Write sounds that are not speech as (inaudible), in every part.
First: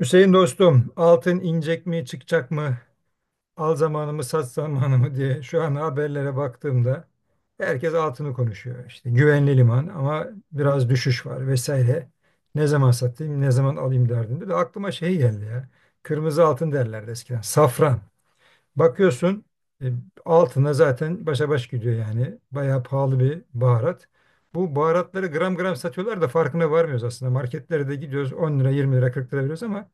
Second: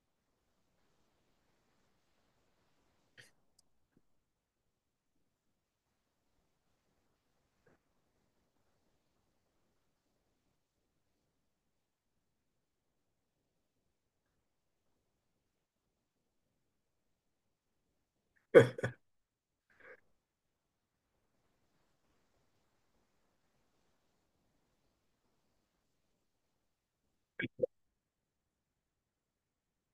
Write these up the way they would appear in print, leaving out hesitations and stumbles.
Hüseyin dostum, altın inecek mi, çıkacak mı, al zamanımı, sat zamanımı diye şu an haberlere baktığımda herkes altını konuşuyor. İşte güvenli liman ama biraz düşüş var vesaire. Ne zaman satayım, ne zaman alayım derdinde de aklıma şey geldi ya. Kırmızı altın derlerdi eskiden. Safran. Bakıyorsun e, altına zaten başa baş gidiyor yani. Bayağı pahalı bir baharat. Bu baharatları gram gram satıyorlar da farkına varmıyoruz aslında. Marketlere de gidiyoruz 10 lira 20 lira 40 lira veriyoruz ama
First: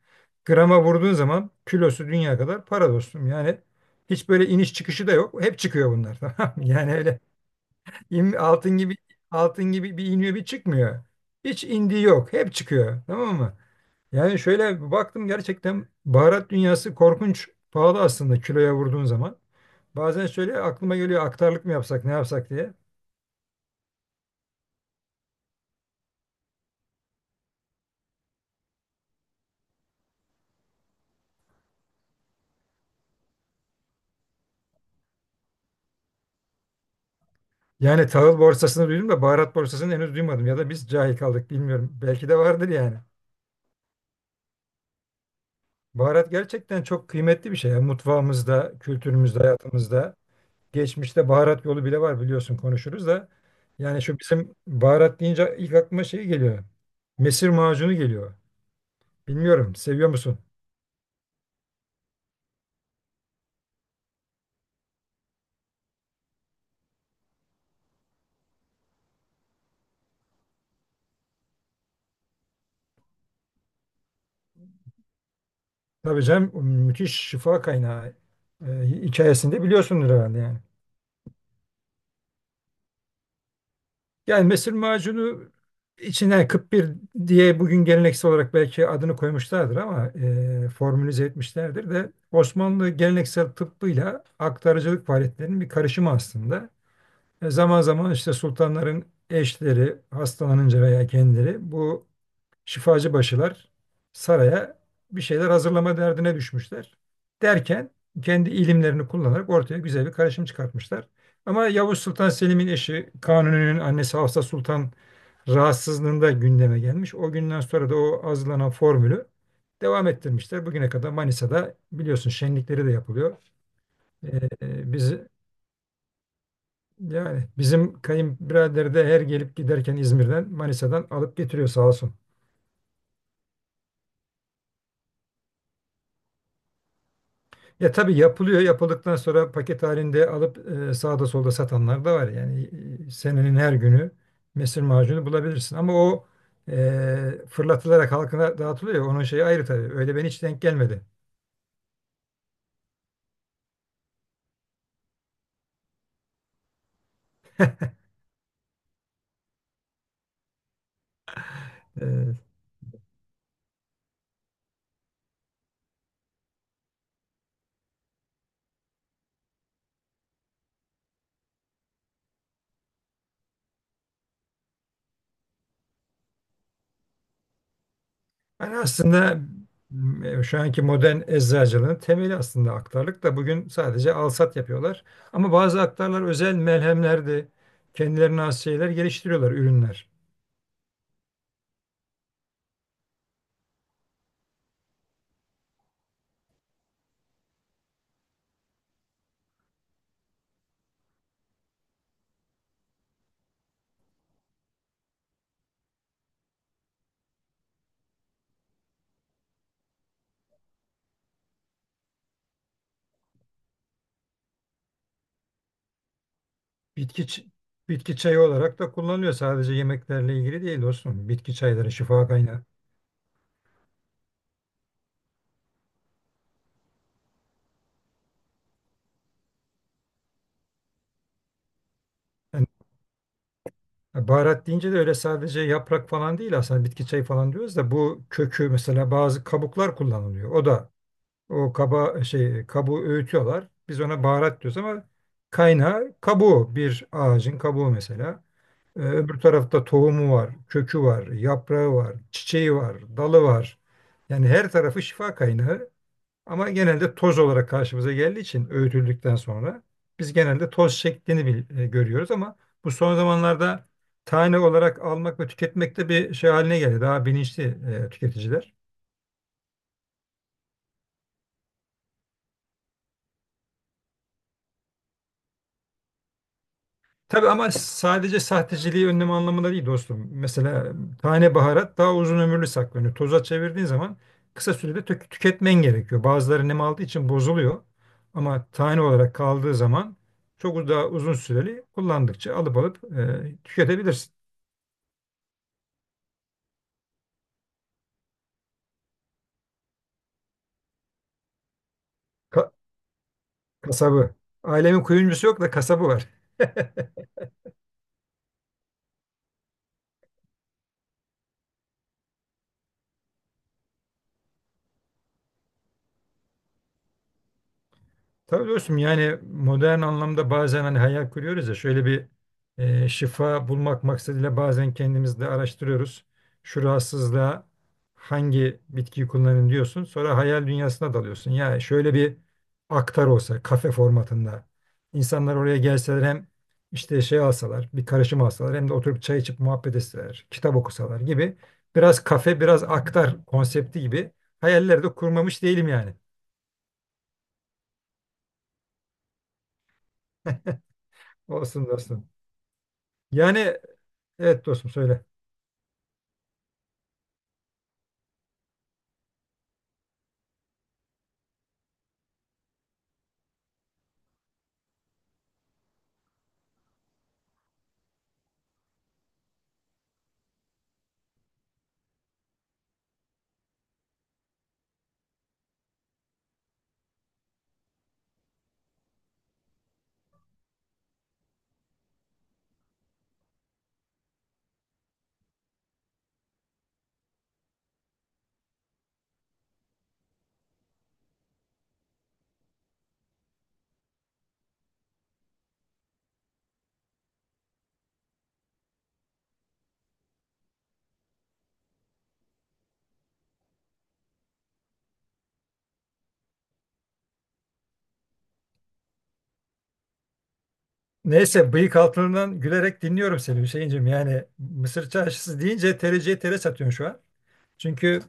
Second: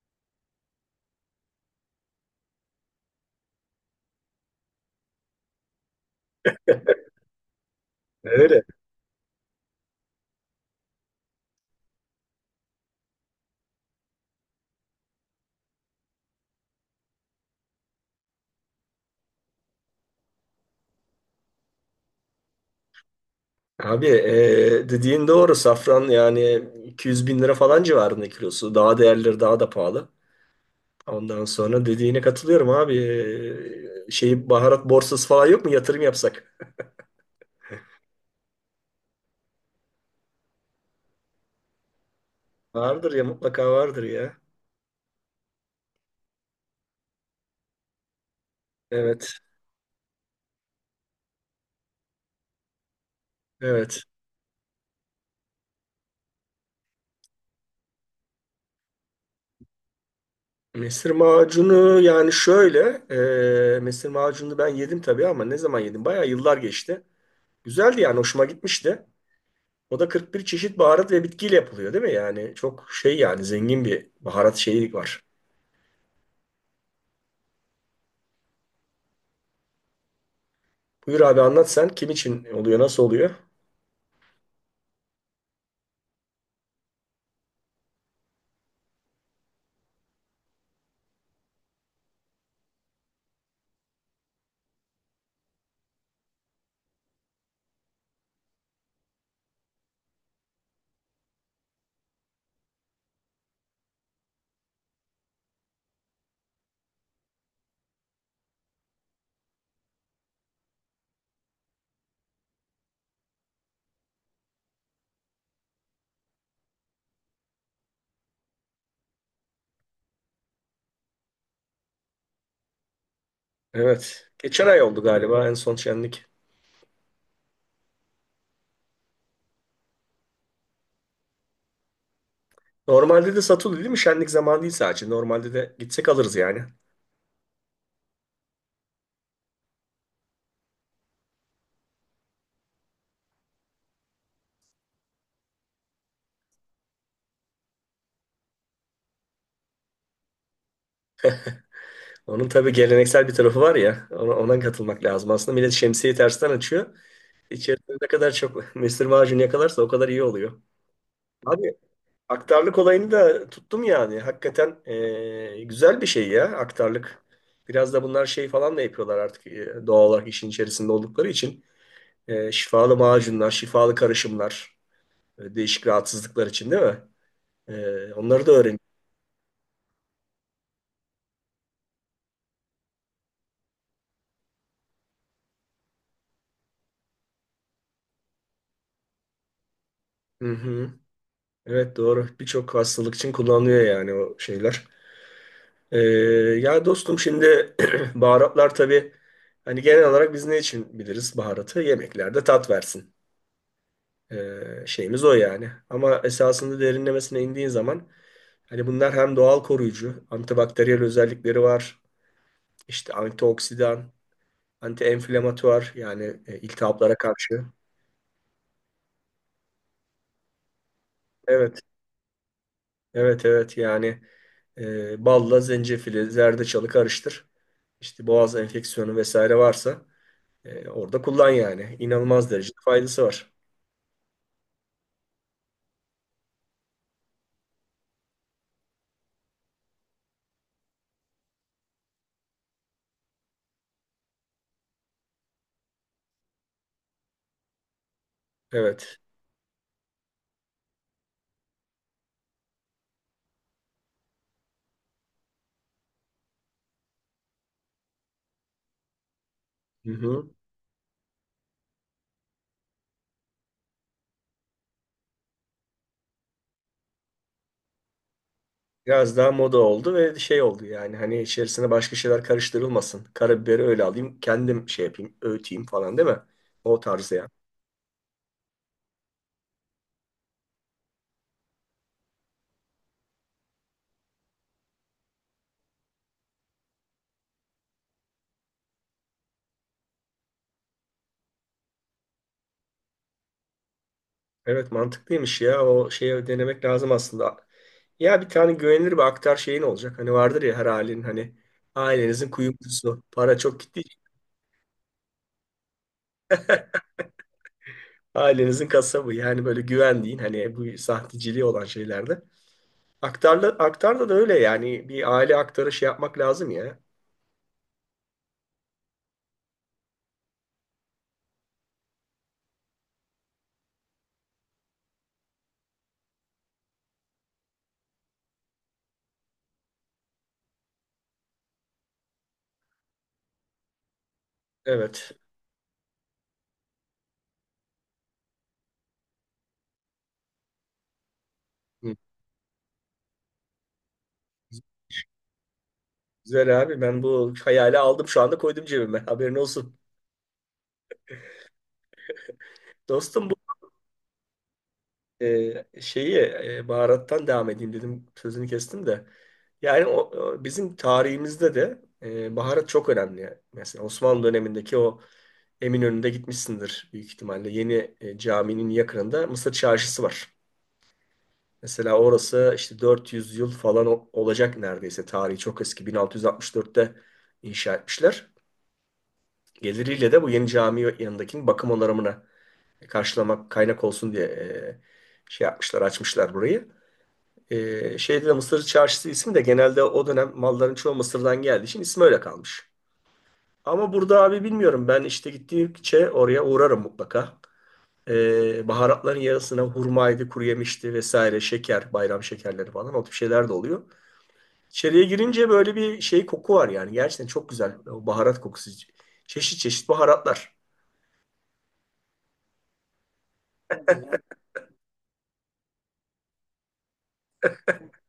grama vurduğun zaman kilosu dünya kadar para dostum. Yani hiç böyle iniş çıkışı da yok. Hep çıkıyor bunlar (laughs) tamam mı? Yani öyle Öyle. altın gibi, altın gibi bir iniyor bir çıkmıyor. Hiç indiği yok. Hep çıkıyor. Tamam mı? Yani şöyle bir baktım gerçekten baharat dünyası korkunç pahalı aslında kiloya vurduğun zaman. Bazen şöyle aklıma geliyor aktarlık mı yapsak ne yapsak diye. Abi dediğin doğru. Safran yani 200.000 lira falan civarında kilosu. Daha değerleri daha da pahalı. Ondan sonra dediğine katılıyorum abi. Şey, baharat borsası falan yok mu? Yatırım yapsak. Yani tahıl borsasını duydum da baharat borsasını henüz duymadım ya da biz cahil kaldık bilmiyorum. Belki de vardır yani. Vardır ya, mutlaka vardır ya. Baharat gerçekten çok kıymetli bir şey. Yani mutfağımızda, Evet. kültürümüzde, hayatımızda. Geçmişte baharat yolu bile var biliyorsun konuşuruz da. Evet. Yani şu bizim baharat deyince ilk aklıma şey geliyor. Mesir macunu geliyor. Bilmiyorum seviyor musun? Mesir macunu yani şöyle. Mesir macunu ben yedim tabii ama ne zaman yedim? Bayağı yıllar geçti. Güzeldi, yani hoşuma gitmişti. O da 41 çeşit baharat ve bitkiyle yapılıyor, değil mi? Yani çok şey, yani zengin bir baharat şeyi var. Tabii canım müthiş şifa kaynağı, hikayesinde biliyorsundur herhalde yani. Buyur abi, anlat sen. Kim için oluyor? Nasıl oluyor? Yani mesir macunu içine 41 diye bugün geleneksel olarak belki adını koymuşlardır ama formülize etmişlerdir de Osmanlı geleneksel tıbbıyla aktarıcılık faaliyetlerinin bir karışımı aslında. Zaman zaman işte sultanların eşleri hastalanınca veya kendileri bu şifacı başılar saraya bir şeyler hazırlama derdine düşmüşler. Derken kendi ilimlerini kullanarak ortaya güzel bir karışım çıkartmışlar. Ama Yavuz Sultan Selim'in eşi Kanuni'nin annesi Hafsa Sultan rahatsızlığında gündeme gelmiş. O günden sonra da o hazırlanan formülü devam ettirmişler. Bugüne kadar Manisa'da biliyorsun şenlikleri de yapılıyor. Evet. E, Geçen ay oldu biz, galiba en son şenlik. yani bizim kayınbirader de her gelip giderken İzmir'den Manisa'dan alıp getiriyor sağ olsun. Normalde de satılıyor, değil mi? Şenlik zamanı değil sadece. Normalde de gitsek alırız yani. Ya tabii yapılıyor. Yapıldıktan sonra paket halinde alıp sağda solda satanlar da var. Yani senenin her günü mesir macunu bulabilirsin. Ama o fırlatılarak halkına dağıtılıyor. Ya, onun şeyi ayrı tabii. Öyle ben hiç denk gelmedi. Onun tabii geleneksel bir tarafı var ya. Ona katılmak lazım. Aslında millet şemsiyeyi tersten açıyor. İçerisinde ne kadar çok (laughs) mesir macunu yakalarsa o kadar iyi oluyor. Abi, E, aktarlık olayını da tuttum yani. Hakikaten güzel bir şey ya aktarlık. Biraz da bunlar şey falan da yapıyorlar artık, doğal olarak işin içerisinde oldukları için. Şifalı macunlar, şifalı karışımlar, değişik rahatsızlıklar için, değil mi? Onları da Yani öğren. aslında şu anki modern eczacılığın temeli aslında aktarlık da bugün sadece alsat yapıyorlar. Ama bazı aktarlar özel melhemler de kendilerine has şeyler geliştiriyorlar, ürünler. Hı hı. Evet, doğru. Birçok hastalık için kullanılıyor yani, o şeyler. E, ya dostum, şimdi (clears throat) baharatlar tabii, hani genel olarak biz ne için biliriz baharatı? Yemeklerde tat versin. E, şeyimiz o yani. Ama esasında derinlemesine indiğin zaman, hani bunlar hem doğal koruyucu, antibakteriyel özellikleri var. İşte antioksidan, anti-enflamatuar, yani iltihaplara Bitki ç- karşı. Bitki çayı olarak da kullanılıyor. Sadece yemeklerle ilgili değil dostum. Bitki Evet, çayları şifa kaynağı. evet, evet. Yani balla zencefili, zerdeçalı karıştır. İşte boğaz enfeksiyonu vesaire varsa orada kullan yani. İnanılmaz Yani derecede faydası var. baharat deyince de öyle sadece yaprak falan değil aslında bitki çayı falan diyoruz da bu kökü mesela bazı kabuklar kullanılıyor. O kaba şey kabuğu öğütüyorlar. Biz ona baharat diyoruz ama kaynağı kabuğu bir ağacın kabuğu mesela. Evet. Öbür tarafta tohumu var, kökü var, yaprağı var, çiçeği var, dalı var. Yani her tarafı şifa kaynağı ama genelde toz olarak karşımıza geldiği için öğütüldükten sonra Hı biz hı. genelde toz şeklini görüyoruz ama bu son zamanlarda tane olarak almak ve tüketmek de bir şey haline geldi. Daha bilinçli tüketiciler. Biraz daha moda oldu ve şey oldu yani, hani içerisine başka şeyler karıştırılmasın. Karabiberi öyle alayım, kendim şey yapayım, öğüteyim falan, değil mi? O tarzı. Tabii ama sadece sahteciliği önleme anlamında değil dostum. Mesela tane baharat daha uzun ömürlü saklanıyor. Toza çevirdiğin zaman kısa sürede tüketmen gerekiyor. Bazıları nem aldığı için bozuluyor. Ama tane olarak kaldığı zaman daha uzun süreli kullandıkça alıp alıp tüketebilirsin. Evet, mantıklıymış ya. O şeyi denemek lazım aslında. Ya, bir tane güvenilir bir aktar şeyin olacak. Hani vardır ya, her ailenin, hani ailenizin Ka- kuyumcusu. Para çok gitti. Kasabı. Ailemin kuyumcusu yok da kasabı var. (laughs) Ailenizin kasabı. Yani böyle güvendiğin, hani bu sahteciliği olan şeylerde. Aktarla, aktarda da öyle yani. Bir aile aktarı şey yapmak lazım ya. Tabii dostum yani modern anlamda bazen hani hayal kuruyoruz ya şöyle bir, şifa bulmak maksadıyla bazen kendimiz de araştırıyoruz. Şu rahatsızlığa hangi bitkiyi kullanın diyorsun. Sonra hayal dünyasına dalıyorsun. Ya şöyle bir aktar olsa kafe formatında Evet. insanlar oraya gelseler hem işte şey alsalar bir karışım alsalar hem de oturup çay içip muhabbet etseler kitap okusalar gibi, Hı. biraz kafe biraz aktar konsepti gibi hayaller de kurmamış değilim yani. Güzel abi, ben bu hayali aldım şu anda, koydum cebime. Haberin olsun. Olsun dostum. Dostum, Yani evet dostum söyle. Şeyi, baharattan devam edeyim dedim, sözünü kestim de. Yani o bizim tarihimizde de baharat çok önemli. Mesela Osmanlı dönemindeki o Eminönü'nde gitmişsindir büyük ihtimalle. Yeni caminin yakınında Mısır Çarşısı var. Mesela orası işte 400 yıl falan olacak neredeyse. Tarihi çok eski. 1664'te inşa etmişler. Geliriyle de bu yeni cami yanındakinin bakım onarımına karşılamak kaynak olsun diye şey yapmışlar, açmışlar burayı. Şeyde de Mısır Çarşısı ismi de, genelde o dönem malların çoğu Mısır'dan geldiği için, ismi öyle kalmış. Ama burada abi, bilmiyorum, ben işte gittikçe oraya uğrarım mutlaka. Baharatların yarısına hurmaydı, kuru yemişti vesaire, şeker, bayram şekerleri falan, o tip şeyler de oluyor. İçeriye girince böyle bir şey koku var yani, gerçekten çok güzel o baharat kokusu. Çeşit çeşit baharatlar. Neyse bıyık altından gülerek dinliyorum seni Hüseyinciğim. Yani Mısır çarşısı deyince tereciye tere satıyorsun şu an. Çünkü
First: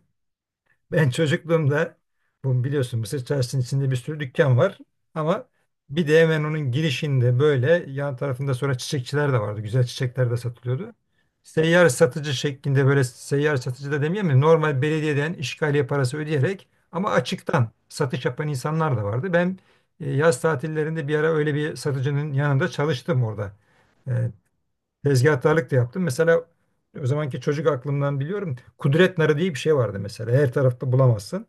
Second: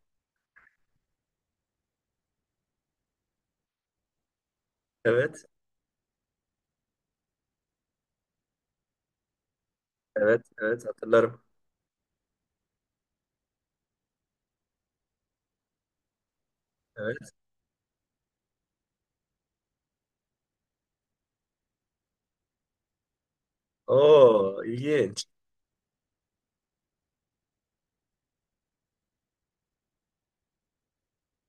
ben çocukluğumda, bu biliyorsun Mısır Çarşısı'nın içinde bir sürü dükkan var Evet, ama bir de hemen onun girişinde böyle yan tarafında sonra çiçekçiler de vardı. Güzel çiçekler de evet, evet, satılıyordu. hatırlarım. Seyyar satıcı şeklinde böyle seyyar satıcı da demeyeyim mi? Normal belediyeden işgaliye parası ödeyerek ama Evet. açıktan satış yapan insanlar da vardı. Ben yaz tatillerinde bir ara öyle bir satıcının yanında çalıştım orada. E, Oo, ilginç. Tezgahtarlık da yaptım. Mesela o zamanki çocuk aklımdan biliyorum. Kudret narı diye bir şey vardı mesela. Her tarafta bulamazsın.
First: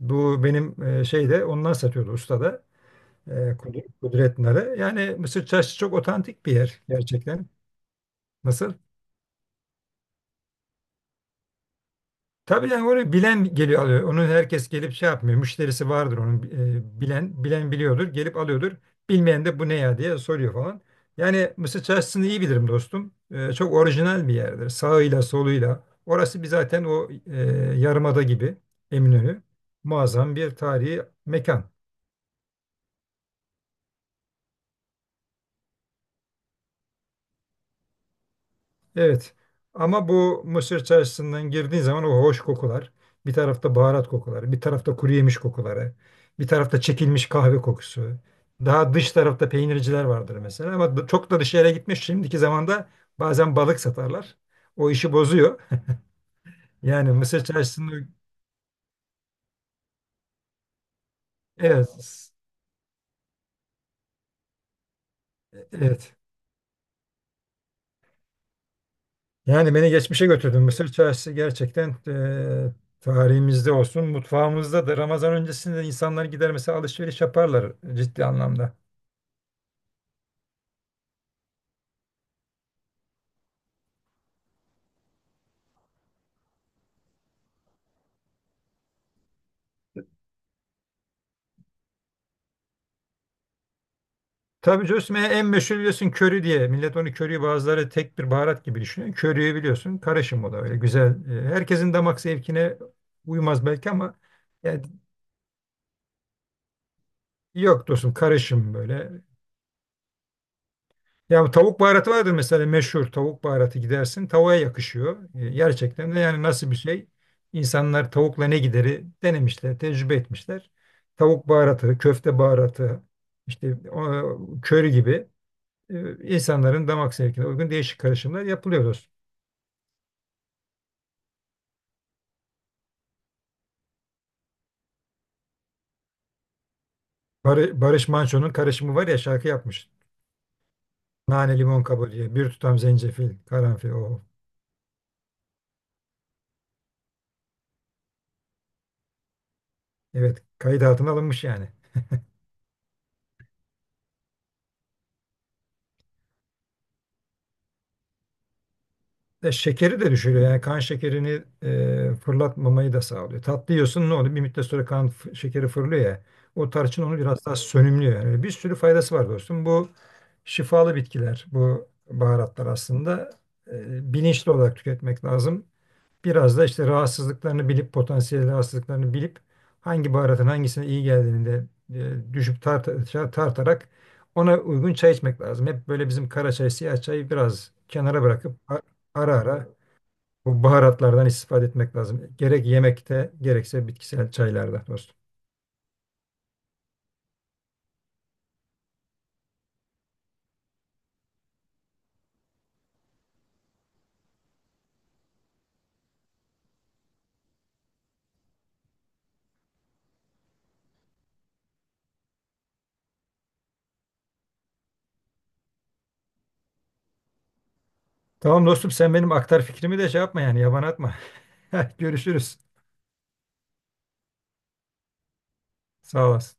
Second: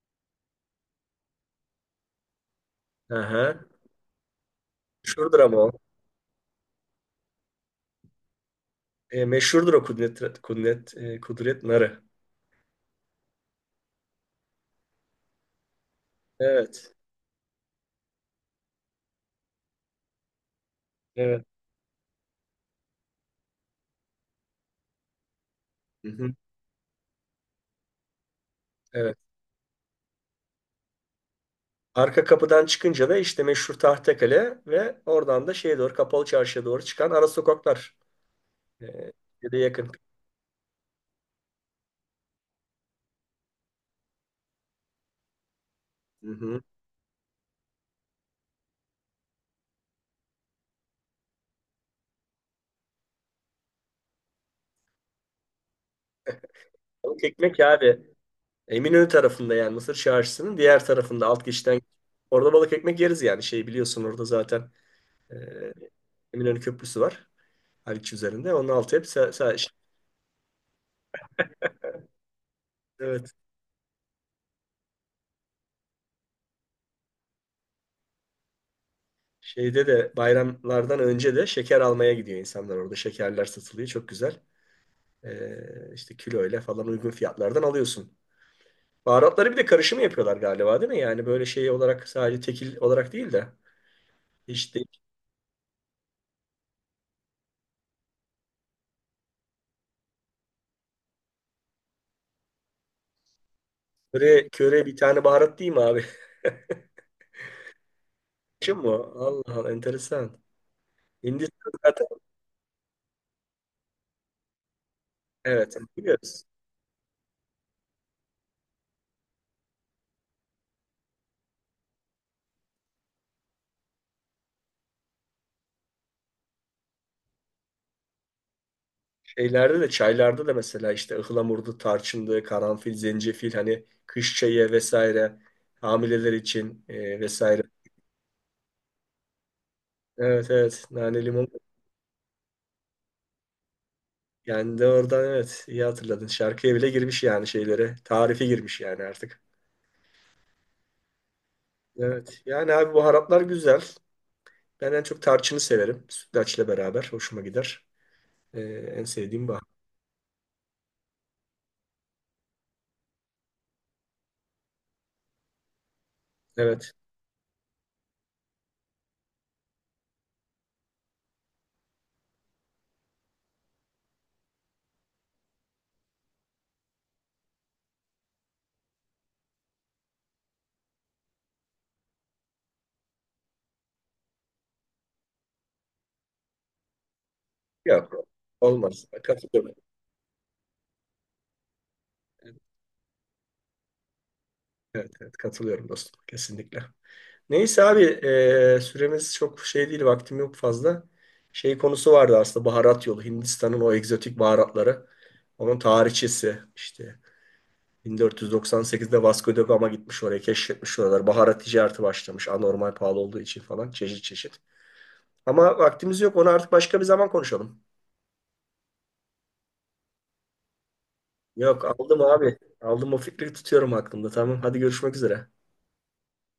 Bu benim şeyde onlar satıyordu ustada. E, Aha. Kudrettinler'e. Yani Şuradır Mısır ama o. Çarşısı çok otantik bir yer gerçekten. Nasıl? Meşhurdur o Kudret Narı. Tabii yani onu bilen geliyor alıyor. Onu herkes gelip şey yapmıyor. Müşterisi vardır onun, Evet. Bilen bilen biliyordur. Gelip alıyordur. Bilmeyen de bu ne ya diye soruyor falan. Evet. Yani Mısır Çarşısı'nı iyi bilirim dostum. E, çok orijinal bir yerdir. Sağıyla soluyla. Hı hı. Orası bir zaten yarımada gibi, Evet. Eminönü. Muazzam bir tarihi mekan. Arka kapıdan çıkınca da işte meşhur Tahtekale ve oradan da şeye doğru, Kapalı Çarşı'ya doğru çıkan ara sokaklar. E, Evet. ya da yakın. Ama bu Mısır çarşısından girdiğin zaman o hoş kokular. Bir tarafta baharat kokuları, bir tarafta kuru yemiş kokuları, Hı bir hı. tarafta çekilmiş kahve kokusu. Daha dış tarafta peynirciler vardır mesela ama çok da dışarıya gitmiş. Şimdiki zamanda bazen balık satarlar. O işi bozuyor. Yani Balık Mısır ekmek abi. çarşısını, Eminönü tarafında, yani Mısır Çarşısı'nın diğer tarafında, alt geçitten. evet Orada balık ekmek yeriz yani, şey, biliyorsun orada zaten e, evet. Eminönü Köprüsü var. Haliç üzerinde. Onun altı hep şey. Yani beni geçmişe götürdün. Mısır çarşısı gerçekten Evet. tarihimizde olsun, mutfağımızda da Ramazan öncesinde insanlar gider mesela alışveriş yaparlar ciddi anlamda. Şeyde de bayramlardan önce de şeker almaya gidiyor insanlar orada. Şekerler satılıyor. Çok güzel. İşte kiloyla falan uygun fiyatlardan alıyorsun. Baharatları bir de karışımı yapıyorlar galiba, değil mi? Yani böyle şey olarak sadece tekil olarak değil de işte, Tabii Cosme'ye en meşhur biliyorsun köri diye. Millet onu köriyi bazıları tek bir baharat gibi düşünüyor. Köriyi biliyorsun karışım o da öyle güzel. E, herkesin damak zevkine uymaz belki ama köre, yani köre bir tane baharat değil mi abi? (laughs) yok dostum karışım Karışım mı böyle. o? Allah Allah, enteresan. Ya bu Hindistan tavuk zaten, baharatı vardır mesela meşhur tavuk baharatı gidersin tavuğa yakışıyor. E, evet, gerçekten de yani biliyoruz. nasıl bir şey? İnsanlar tavukla ne gideri denemişler, tecrübe etmişler. Tavuk baharatı, köfte baharatı, işte o, köri gibi, insanların damak zevkine uygun değişik karışımlar yapılıyor. Şeylerde de, çaylarda da mesela, işte ıhlamurdu, tarçındı, karanfil, zencefil, hani kış çayı vesaire, hamileler için, vesaire. Barış Manço'nun karışımı var ya şarkı yapmış. Evet, evet. Nane limon. Nane limon kabuğu diye. Bir tutam zencefil, karanfil. Oh. Yani de oradan, evet, iyi hatırladın. Şarkıya bile girmiş yani şeylere. Tarife girmiş yani artık. Evet kayıt altına alınmış yani. Evet. Yani abi, baharatlar güzel. Ben en çok tarçını severim. Sütlaçla beraber hoşuma gider. Ee, en sevdiğim E, bahar. şekeri de düşürüyor. Yani kan şekerini fırlatmamayı da sağlıyor. Tatlı yiyorsun ne oluyor? Bir müddet sonra şekeri fırlıyor ya. O Evet. tarçın onu biraz daha sönümlüyor. Yani öyle bir sürü faydası var dostum. Bu şifalı bitkiler, bu baharatlar aslında bilinçli olarak tüketmek lazım. Biraz da işte rahatsızlıklarını bilip, potansiyel rahatsızlıklarını bilip hangi baharatın hangisine iyi geldiğini de, tartarak ona uygun çay içmek lazım. Hep böyle bizim kara çay, siyah çayı biraz kenara Yok. bırakıp Olmaz. ara ara Katılıyorum. bu baharatlardan istifade etmek lazım. Gerek yemekte gerekse bitkisel çaylarda Evet, dostum. evet, katılıyorum dostum. Kesinlikle. Neyse abi, süremiz çok şey değil. Vaktim yok fazla. Şey konusu vardı aslında, baharat yolu. Hindistan'ın o egzotik baharatları. Onun tarihçesi işte 1498'de Vasco da Gama gitmiş oraya, keşfetmiş oralar. Baharat ticareti başlamış, anormal pahalı olduğu için falan, çeşit çeşit. Ama vaktimiz yok, onu artık başka bir zaman konuşalım. Tamam dostum sen benim aktar fikrimi de şey yapma yani yaban atma. Yok, (laughs) aldım abi. Görüşürüz. Aldım o fikri, tutuyorum aklımda. Tamam, hadi görüşmek üzere. Sağ olasın.